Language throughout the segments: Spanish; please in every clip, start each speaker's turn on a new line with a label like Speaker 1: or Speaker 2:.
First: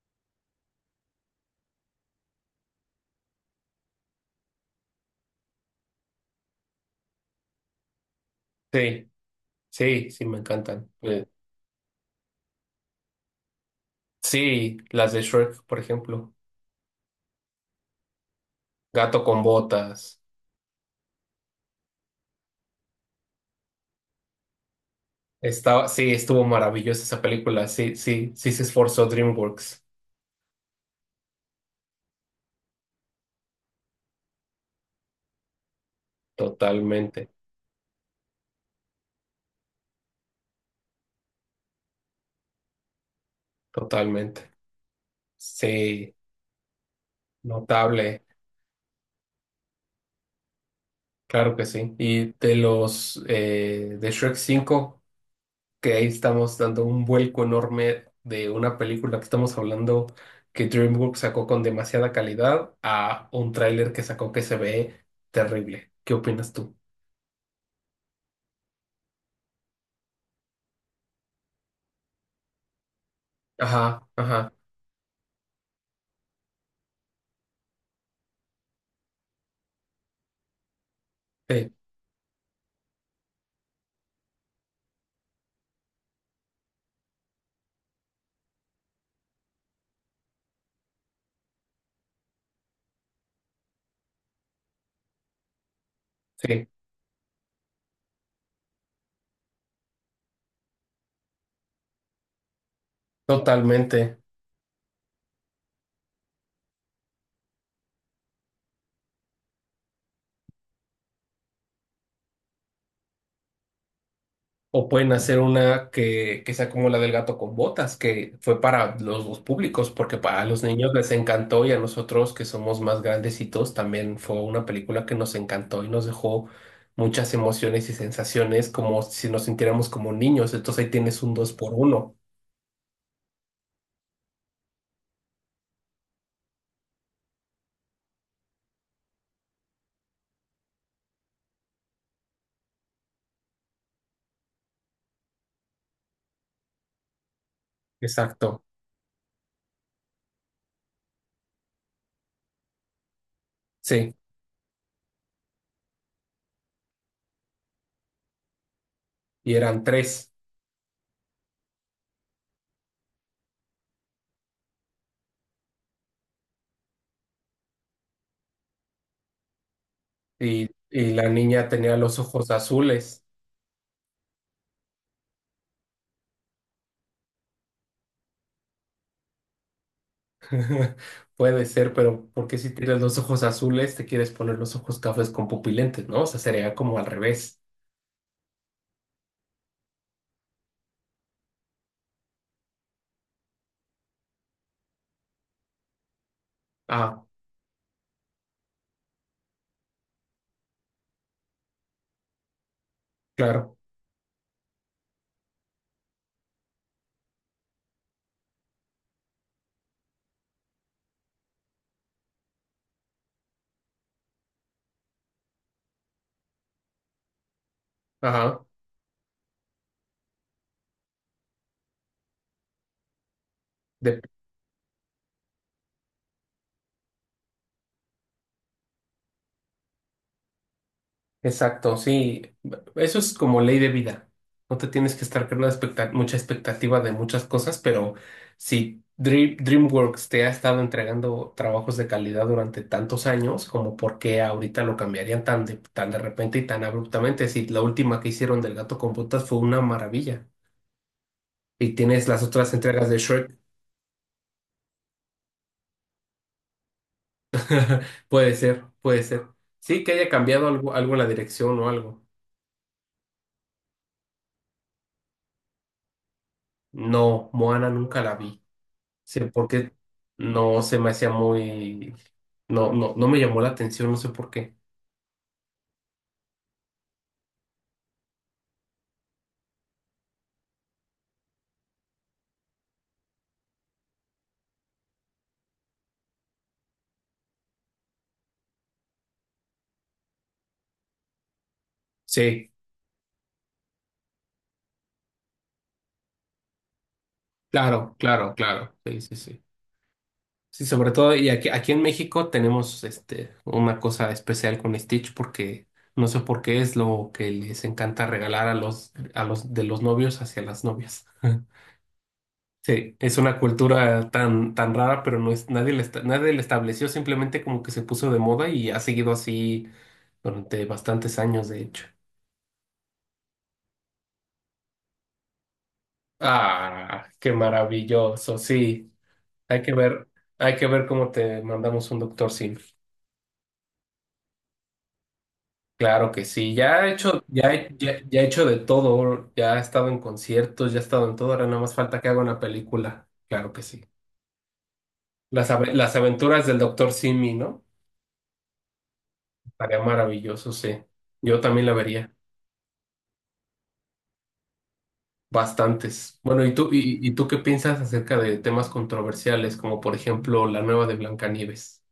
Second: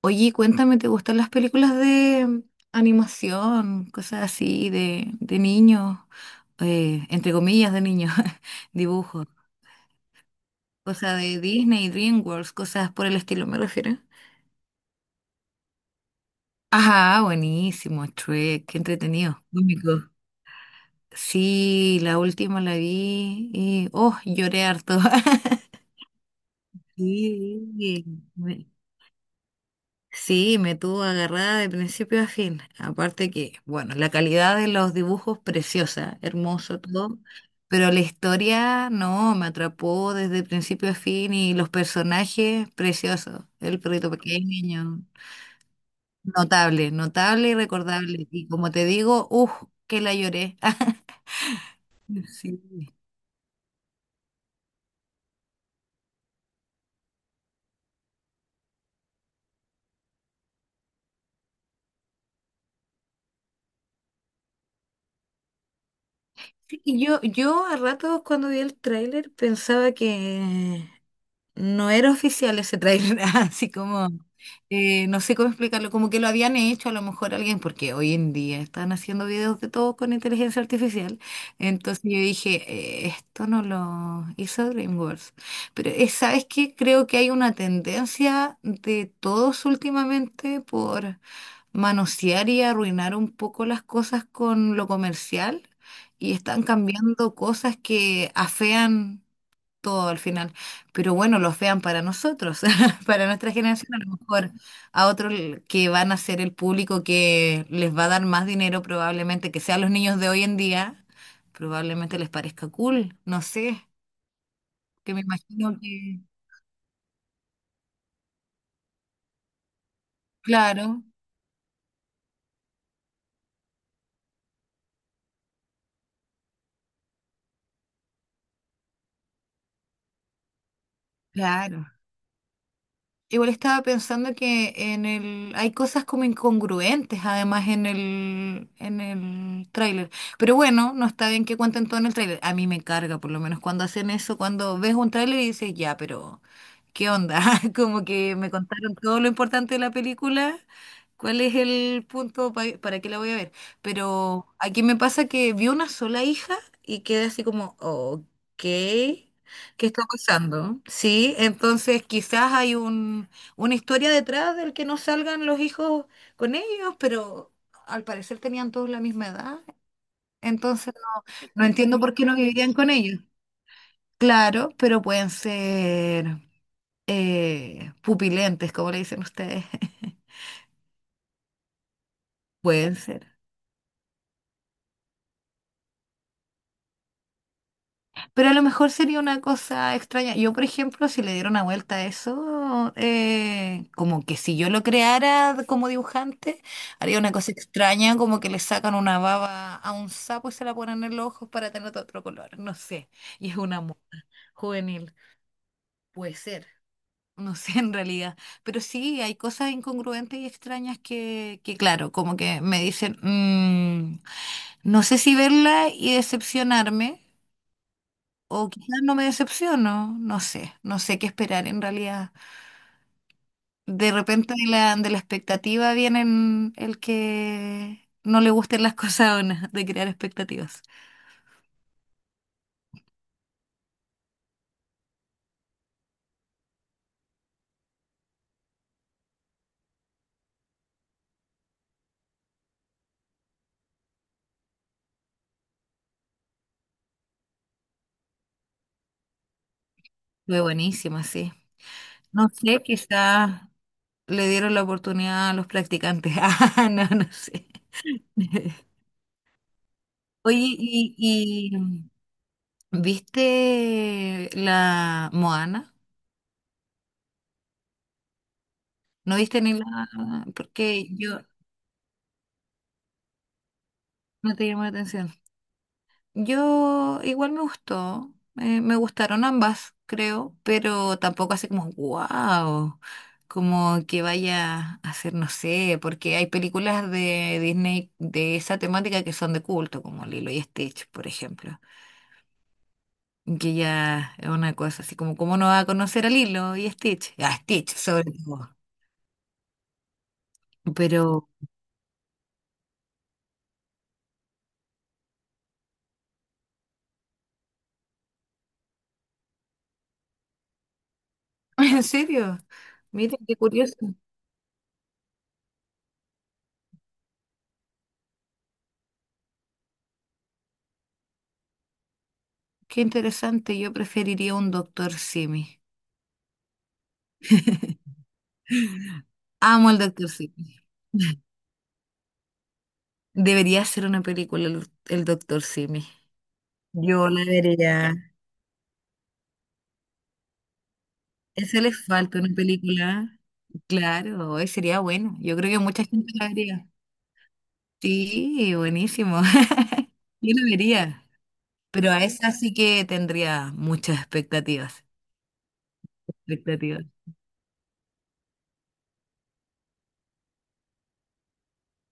Speaker 1: Oye, cuéntame, ¿te gustan las películas de animación, cosas así, de niños, entre comillas, de niños,
Speaker 2: Sí,
Speaker 1: dibujos,
Speaker 2: sí, me encantan.
Speaker 1: cosas de Disney, DreamWorks, cosas por el estilo, me refiero?
Speaker 2: Sí, las de Shrek, por ejemplo.
Speaker 1: Ajá, buenísimo, Shrek, qué
Speaker 2: Gato con
Speaker 1: entretenido, cómico.
Speaker 2: botas.
Speaker 1: Sí, la última la vi y, oh, lloré harto.
Speaker 2: Estaba, sí, estuvo maravillosa esa película.
Speaker 1: Sí,
Speaker 2: Sí, se
Speaker 1: me-
Speaker 2: esforzó DreamWorks.
Speaker 1: sí, me tuvo agarrada de principio a fin. Aparte que, bueno, la calidad de los dibujos preciosa, hermoso todo,
Speaker 2: Totalmente,
Speaker 1: pero la historia no, me atrapó desde principio a fin y los personajes preciosos. El perrito
Speaker 2: totalmente.
Speaker 1: pequeño,
Speaker 2: Sí,
Speaker 1: notable, notable y
Speaker 2: notable.
Speaker 1: recordable. Y como te digo, uff, que la lloré.
Speaker 2: Claro que sí. Y de
Speaker 1: Sí.
Speaker 2: los de Shrek cinco, que ahí estamos dando un vuelco enorme de una película que estamos hablando que DreamWorks sacó con demasiada calidad a un tráiler que sacó que se ve terrible. ¿Qué opinas tú?
Speaker 1: Y yo a ratos cuando vi el tráiler pensaba que no era oficial ese trailer, así
Speaker 2: Ajá,
Speaker 1: como,
Speaker 2: ajá,
Speaker 1: no sé cómo explicarlo, como que lo habían hecho a lo mejor alguien, porque hoy en día están haciendo videos de todo con inteligencia artificial.
Speaker 2: sí,
Speaker 1: Entonces yo dije, esto no lo hizo DreamWorks. Pero ¿sabes qué? Creo que hay una tendencia de todos últimamente por manosear y arruinar un poco las cosas con lo comercial y están
Speaker 2: sí,
Speaker 1: cambiando cosas que afean todo al final. Pero bueno, los vean para nosotros, para nuestra generación, a lo
Speaker 2: totalmente.
Speaker 1: mejor a otros que van a ser el público que les va a dar más dinero, probablemente que sean los niños de hoy en día, probablemente les parezca cool, no sé,
Speaker 2: O pueden
Speaker 1: que me
Speaker 2: hacer
Speaker 1: imagino
Speaker 2: una
Speaker 1: que,
Speaker 2: que sea como la del gato con botas, que fue para los dos públicos, porque para los niños
Speaker 1: claro,
Speaker 2: les encantó y a nosotros que somos más grandecitos también fue una película que nos encantó y nos dejó muchas emociones y sensaciones como si nos sintiéramos como niños. Entonces ahí tienes un dos por
Speaker 1: claro.
Speaker 2: uno.
Speaker 1: Igual estaba pensando que en el hay cosas como incongruentes además en el tráiler. Pero bueno, no está bien que cuenten todo en el tráiler. A mí me carga por lo menos cuando hacen eso, cuando ves un tráiler y dices, "Ya, pero ¿qué onda?" Como que me
Speaker 2: Exacto,
Speaker 1: contaron todo lo importante de la película. ¿Cuál es el punto para qué la voy a ver?
Speaker 2: sí.
Speaker 1: Pero aquí me pasa que vi una sola hija y quedé así como, "Ok."
Speaker 2: Y eran
Speaker 1: ¿Qué está
Speaker 2: tres.
Speaker 1: pasando? Sí, entonces una historia detrás del que no salgan los hijos con ellos, pero al parecer tenían todos la misma edad,
Speaker 2: Y,
Speaker 1: entonces
Speaker 2: y la
Speaker 1: no
Speaker 2: niña tenía
Speaker 1: entiendo por
Speaker 2: los
Speaker 1: qué no
Speaker 2: ojos
Speaker 1: vivían con ellos.
Speaker 2: azules.
Speaker 1: Claro, pero pueden ser pupilentes, como le dicen ustedes.
Speaker 2: Puede ser, pero ¿por qué si
Speaker 1: Pueden
Speaker 2: tienes los
Speaker 1: ser.
Speaker 2: ojos azules te quieres poner los ojos cafés con pupilentes, no? O sea, sería como al revés.
Speaker 1: Pero a lo mejor sería una cosa extraña. Yo, por ejemplo, si le diera una vuelta a eso, como que si yo lo creara como dibujante, haría
Speaker 2: Ah,
Speaker 1: una cosa extraña, como que le sacan una baba a un sapo y se la ponen en los ojos para tener otro color. No sé. Y es un
Speaker 2: claro.
Speaker 1: amor juvenil. Puede ser. No sé en realidad. Pero sí, hay cosas incongruentes y extrañas que claro, como que me dicen, "Mm, no sé si verla y decepcionarme. O
Speaker 2: Ajá.
Speaker 1: quizás no me decepciono, no sé, no sé qué esperar en realidad. De
Speaker 2: De-
Speaker 1: repente de la expectativa vienen el que no le gusten las cosas o no, de crear expectativas.
Speaker 2: Exacto, sí. Eso es como ley de vida. No te tienes que estar creando expecta- mucha expectativa de muchas cosas, pero si Dream- DreamWorks te ha estado entregando trabajos de calidad durante tantos años, como ¿por qué ahorita lo cambiarían tan de repente y tan abruptamente, si la última que hicieron del gato con botas fue una maravilla,
Speaker 1: Fue buenísima, sí.
Speaker 2: y tienes las
Speaker 1: No
Speaker 2: otras
Speaker 1: sé,
Speaker 2: entregas de Shrek.
Speaker 1: quizás le dieron la oportunidad a los practicantes. Ah, no, no sé.
Speaker 2: Puede ser, puede ser. Sí, que haya
Speaker 1: Oye,
Speaker 2: cambiado algo, algo en la
Speaker 1: y
Speaker 2: dirección o
Speaker 1: mm,
Speaker 2: algo.
Speaker 1: ¿viste la Moana?
Speaker 2: No, Moana nunca la vi.
Speaker 1: ¿No
Speaker 2: Sí,
Speaker 1: viste ni la...?
Speaker 2: porque no se
Speaker 1: Porque
Speaker 2: me hacía
Speaker 1: yo
Speaker 2: muy... No, no me llamó la atención, no sé por
Speaker 1: no te
Speaker 2: qué.
Speaker 1: llamó la atención. Yo igual me gustó, me gustaron ambas, creo, pero tampoco así como, wow, como que vaya a ser, no sé, porque hay películas de Disney de esa temática que son de culto, como Lilo y Stitch, por ejemplo,
Speaker 2: Sí,
Speaker 1: que ya es una cosa así como, ¿cómo no va a conocer a Lilo y Stitch? A Stitch,
Speaker 2: claro,
Speaker 1: sobre
Speaker 2: claro,
Speaker 1: todo.
Speaker 2: claro. Sí, sí, sí. Sí, sobre todo, y
Speaker 1: Pero,
Speaker 2: aquí en México tenemos este, una cosa especial con Stitch porque no sé por qué es lo que les encanta regalar a a los de los novios hacia las novias.
Speaker 1: ¿en serio?
Speaker 2: Sí, es
Speaker 1: Miren qué
Speaker 2: una
Speaker 1: curioso,
Speaker 2: cultura tan rara, pero no es, nadie la, esta- nadie la estableció, simplemente como que se puso de moda y ha seguido así durante bastantes años, de hecho.
Speaker 1: qué interesante, yo preferiría un Doctor Simi.
Speaker 2: Ah, qué maravilloso, sí. Hay
Speaker 1: Amo
Speaker 2: que
Speaker 1: al
Speaker 2: ver,
Speaker 1: Doctor
Speaker 2: hay
Speaker 1: Simi.
Speaker 2: que ver cómo te mandamos un doctor Sim.
Speaker 1: Debería ser una película el Doctor Simi.
Speaker 2: Claro que sí. Ya he
Speaker 1: Yo
Speaker 2: hecho,
Speaker 1: la vería.
Speaker 2: ya he hecho de todo, ya he estado en conciertos, ya he estado en todo, ahora nada
Speaker 1: Eso
Speaker 2: más
Speaker 1: les
Speaker 2: falta que
Speaker 1: falta
Speaker 2: haga
Speaker 1: una
Speaker 2: una película.
Speaker 1: película.
Speaker 2: Claro que sí.
Speaker 1: Claro, hoy sería bueno. Yo
Speaker 2: Las,
Speaker 1: creo que
Speaker 2: ave-
Speaker 1: mucha
Speaker 2: las
Speaker 1: gente la
Speaker 2: aventuras del
Speaker 1: vería.
Speaker 2: doctor Simi, ¿no?
Speaker 1: Sí, buenísimo.
Speaker 2: Estaría
Speaker 1: Yo la
Speaker 2: maravilloso, sí.
Speaker 1: vería.
Speaker 2: Yo también la
Speaker 1: Pero a
Speaker 2: vería.
Speaker 1: esa sí que tendría muchas expectativas.
Speaker 2: Bastantes. Bueno, ¿y
Speaker 1: Expectativas.
Speaker 2: y tú qué piensas acerca de temas controversiales, como por ejemplo la nueva de Blancanieves?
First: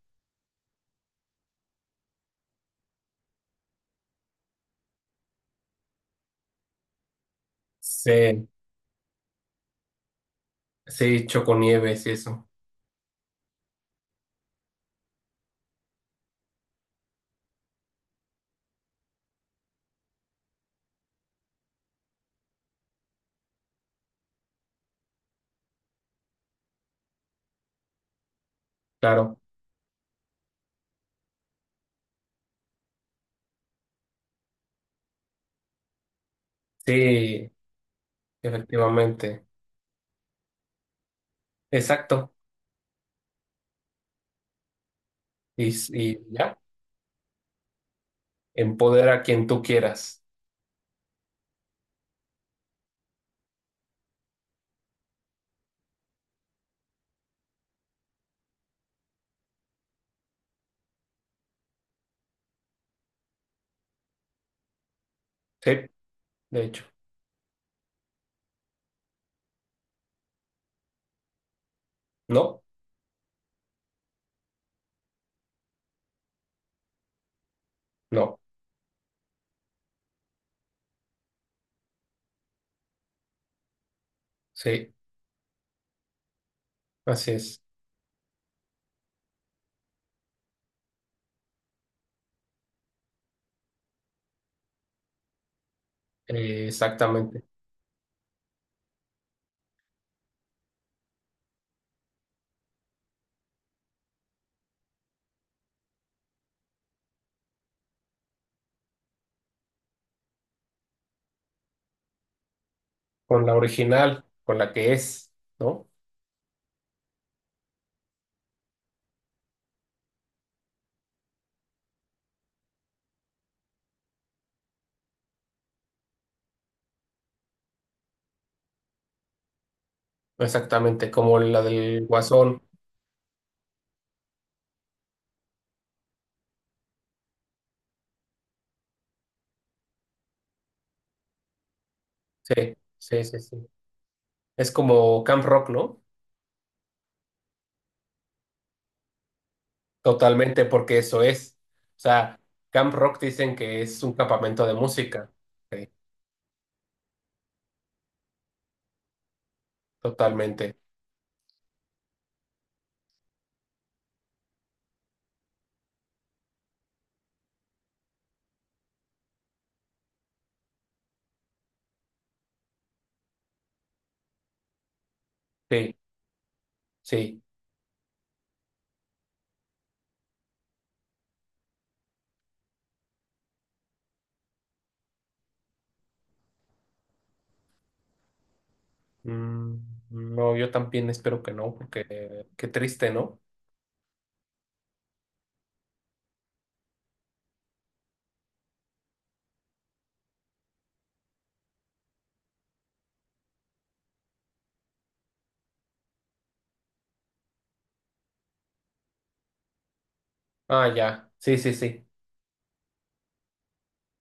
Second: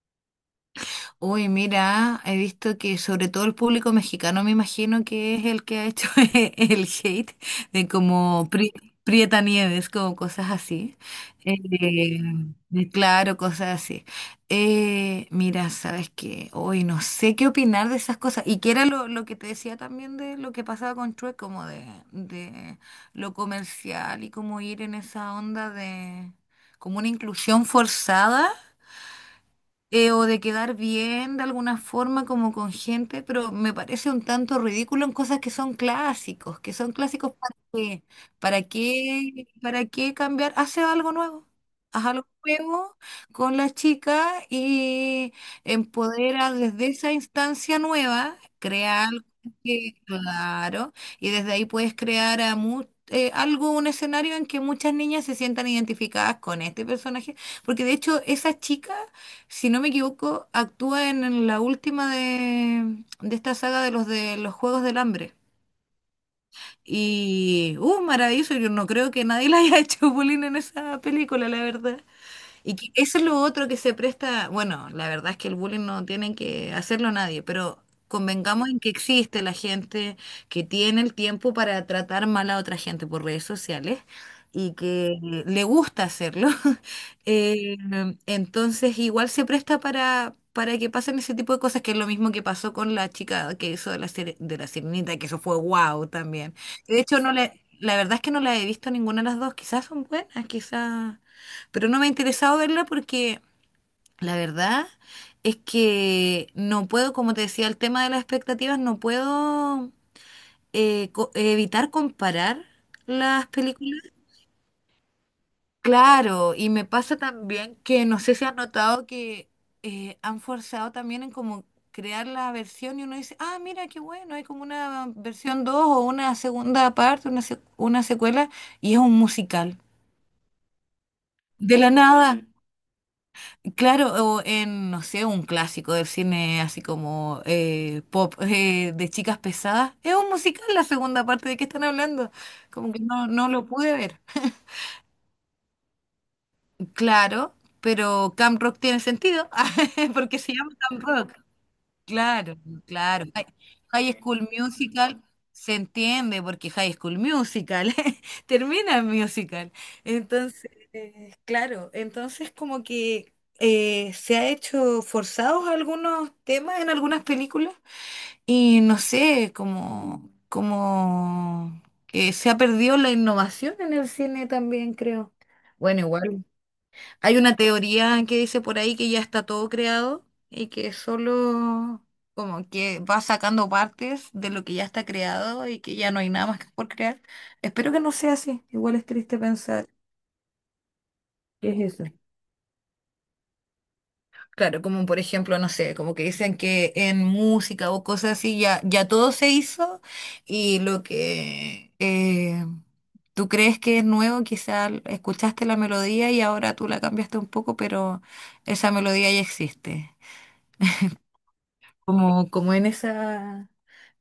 Speaker 1: Uy, mira, he visto que sobre todo el público mexicano me imagino que es el que ha hecho el hate de
Speaker 2: Sí,
Speaker 1: como Prieta Nieves, como cosas así.
Speaker 2: sí,
Speaker 1: Eh,
Speaker 2: Choconieves y eso.
Speaker 1: de claro, cosas así. Mira, sabes que hoy no sé qué opinar de esas cosas. Y que era lo que te decía también de lo que pasaba con True, como de lo comercial y como ir en esa onda de como una inclusión forzada
Speaker 2: Claro,
Speaker 1: o de quedar bien de alguna forma como con gente, pero me parece un tanto ridículo en cosas que son clásicos
Speaker 2: sí,
Speaker 1: para qué,
Speaker 2: efectivamente.
Speaker 1: para qué cambiar, hace algo nuevo. Haz algo
Speaker 2: Exacto.
Speaker 1: nuevo con la chica y
Speaker 2: Y
Speaker 1: empodera
Speaker 2: ya,
Speaker 1: desde esa instancia nueva, crea
Speaker 2: empodera a
Speaker 1: algo
Speaker 2: quien tú
Speaker 1: que,
Speaker 2: quieras.
Speaker 1: claro, y desde ahí puedes crear a algo, un escenario en que muchas niñas se sientan identificadas con este personaje, porque de hecho esa chica si no me equivoco, actúa en la última de esta saga de los Juegos del Hambre.
Speaker 2: Sí, de hecho.
Speaker 1: Y, maravilloso, yo no creo que nadie le haya hecho bullying en esa película, la verdad.
Speaker 2: No,
Speaker 1: Y que eso es lo otro que se presta, bueno, la verdad es que el bullying no tiene que hacerlo nadie, pero
Speaker 2: no,
Speaker 1: convengamos en que existe la gente que tiene el tiempo para tratar mal a otra gente por redes sociales y
Speaker 2: sí,
Speaker 1: que le gusta hacerlo.
Speaker 2: así es.
Speaker 1: Eh, entonces igual se presta para que pasen ese tipo de cosas, que es lo mismo que pasó con la chica que hizo de de la sirenita, que eso fue wow también. De hecho, no
Speaker 2: Exactamente.
Speaker 1: le, la verdad es que no la he visto ninguna de las dos, quizás son buenas, quizás pero no me ha interesado verla porque la verdad es que no puedo, como te decía, el tema de las expectativas, no puedo evitar comparar
Speaker 2: Con
Speaker 1: las
Speaker 2: la
Speaker 1: películas.
Speaker 2: original, con la que es, ¿no?
Speaker 1: Claro, y me pasa también que no sé si has notado que han forzado también en como crear la versión y uno dice, ah, mira, qué bueno, hay como una versión 2 o una segunda parte, una secuela, y es un musical.
Speaker 2: Exactamente, como la
Speaker 1: De la
Speaker 2: del
Speaker 1: nada.
Speaker 2: Guasón.
Speaker 1: Claro, o en, no sé, un clásico del cine así como pop de chicas pesadas. Es un musical la segunda parte, ¿de qué están hablando?
Speaker 2: Sí,
Speaker 1: Como que
Speaker 2: sí,
Speaker 1: no,
Speaker 2: sí,
Speaker 1: no lo
Speaker 2: sí.
Speaker 1: pude ver.
Speaker 2: Es como Camp Rock, ¿no?
Speaker 1: Claro, pero Camp Rock tiene sentido, porque se
Speaker 2: Totalmente,
Speaker 1: llama
Speaker 2: porque
Speaker 1: Camp
Speaker 2: eso
Speaker 1: Rock.
Speaker 2: es. O sea,
Speaker 1: Claro,
Speaker 2: Camp Rock
Speaker 1: claro.
Speaker 2: dicen que es un
Speaker 1: High School
Speaker 2: campamento de
Speaker 1: Musical
Speaker 2: música.
Speaker 1: se
Speaker 2: Sí,
Speaker 1: entiende porque High School Musical termina en musical. Entonces,
Speaker 2: totalmente.
Speaker 1: claro, entonces como que se ha hecho forzados algunos temas en algunas películas y no sé, como que se ha perdido la innovación en el cine también, creo.
Speaker 2: Sí,
Speaker 1: Bueno, igual. Hay
Speaker 2: sí.
Speaker 1: una teoría que dice por ahí que ya está todo creado y que solo como que va sacando partes de lo que ya está creado y que ya no hay nada más que por crear. Espero que no sea así. Igual es triste
Speaker 2: Mm,
Speaker 1: pensar
Speaker 2: no, yo también espero que
Speaker 1: qué
Speaker 2: no,
Speaker 1: es eso.
Speaker 2: porque qué triste, ¿no?
Speaker 1: Claro, como por ejemplo, no sé, como que dicen que en música o cosas así ya todo se hizo y lo que tú crees que es nuevo, quizás escuchaste la melodía y ahora tú la cambiaste un poco, pero esa melodía ya existe.
Speaker 2: Ah, ya. Sí, sí, sí.
Speaker 1: Como en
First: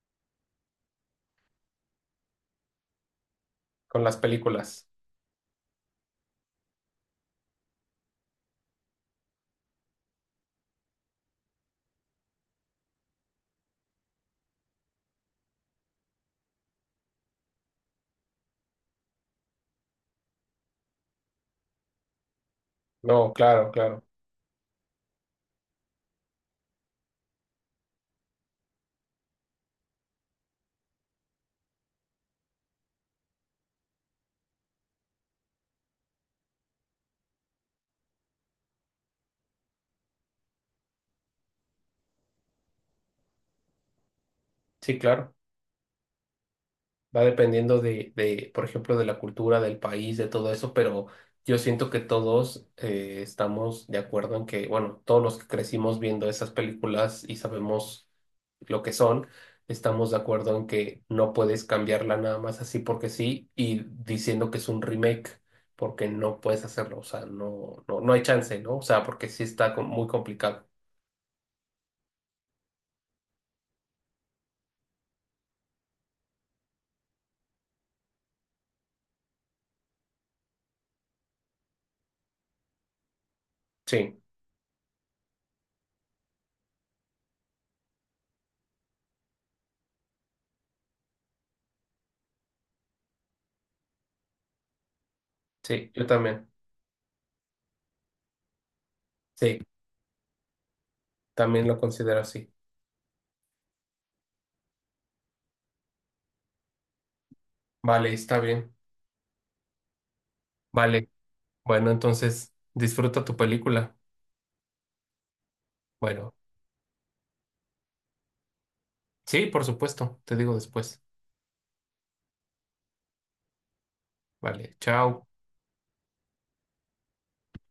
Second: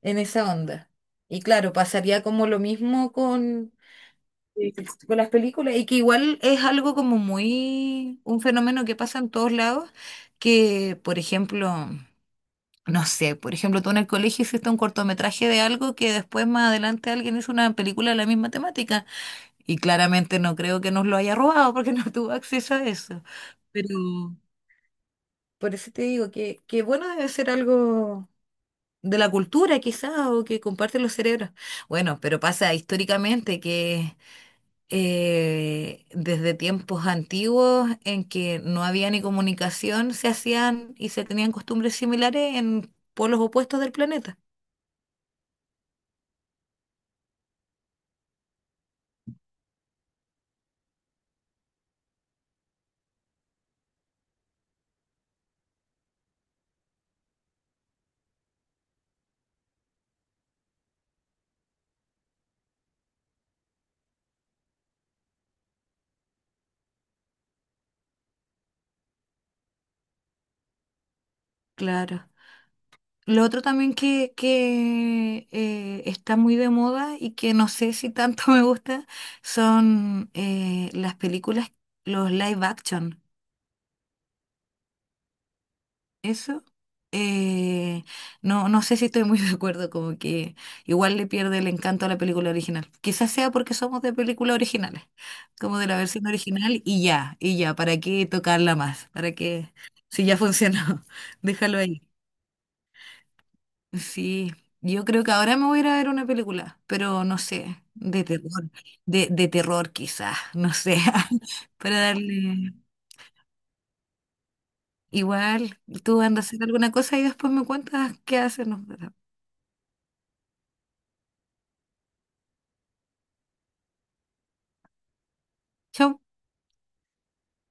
Speaker 1: en esa onda. Y claro, pasaría como lo mismo con,
Speaker 2: Con las
Speaker 1: Sí.
Speaker 2: películas.
Speaker 1: con las películas, y que igual es algo como muy, un fenómeno que pasa en todos lados, que por ejemplo, no sé, por ejemplo, tú en el colegio hiciste un cortometraje de algo que después más adelante alguien hizo una película de la misma temática, y claramente no creo que nos lo haya robado porque no tuvo acceso a eso,
Speaker 2: No, claro,
Speaker 1: pero
Speaker 2: claro.
Speaker 1: por eso te digo que bueno debe ser algo de la cultura quizás o que comparten los cerebros. Bueno, pero pasa históricamente que desde tiempos antiguos en que no había ni comunicación, se hacían y se tenían costumbres similares en polos opuestos del planeta.
Speaker 2: Sí, claro. Va dependiendo por ejemplo, de la cultura del país, de todo eso, pero yo siento que todos estamos de acuerdo en que, bueno, todos los que crecimos viendo esas películas y sabemos lo que son, estamos de acuerdo en que no puedes cambiarla nada más así porque sí y diciendo que es un remake, porque no puedes hacerlo, o sea, no hay chance, ¿no? O sea, porque sí está com- muy complicado.
Speaker 1: Claro. Lo otro también que está muy de moda y que no sé si tanto me gusta son las películas, los live action.
Speaker 2: Sí,
Speaker 1: Eso, eh, no, no sé si estoy muy de acuerdo, como que igual le pierde el encanto a la película original. Quizás sea porque somos de películas originales, como de
Speaker 2: sí,
Speaker 1: la
Speaker 2: yo
Speaker 1: versión
Speaker 2: también.
Speaker 1: original y ya, ¿para qué tocarla más? ¿Para
Speaker 2: Sí,
Speaker 1: qué? Si ya funcionó,
Speaker 2: también lo
Speaker 1: déjalo ahí.
Speaker 2: considero así.
Speaker 1: Sí, yo creo que ahora me voy a ir a ver una película, pero no sé,
Speaker 2: Vale,
Speaker 1: de
Speaker 2: está
Speaker 1: terror,
Speaker 2: bien.
Speaker 1: de terror quizás, no sé,
Speaker 2: Vale. Bueno,
Speaker 1: para
Speaker 2: entonces
Speaker 1: darle...
Speaker 2: disfruta tu película.
Speaker 1: Igual, tú
Speaker 2: Bueno,
Speaker 1: andas a hacer alguna cosa y después me cuentas qué haces. Nos-
Speaker 2: sí, por supuesto, te digo después. Vale, chao.
Speaker 1: Chao.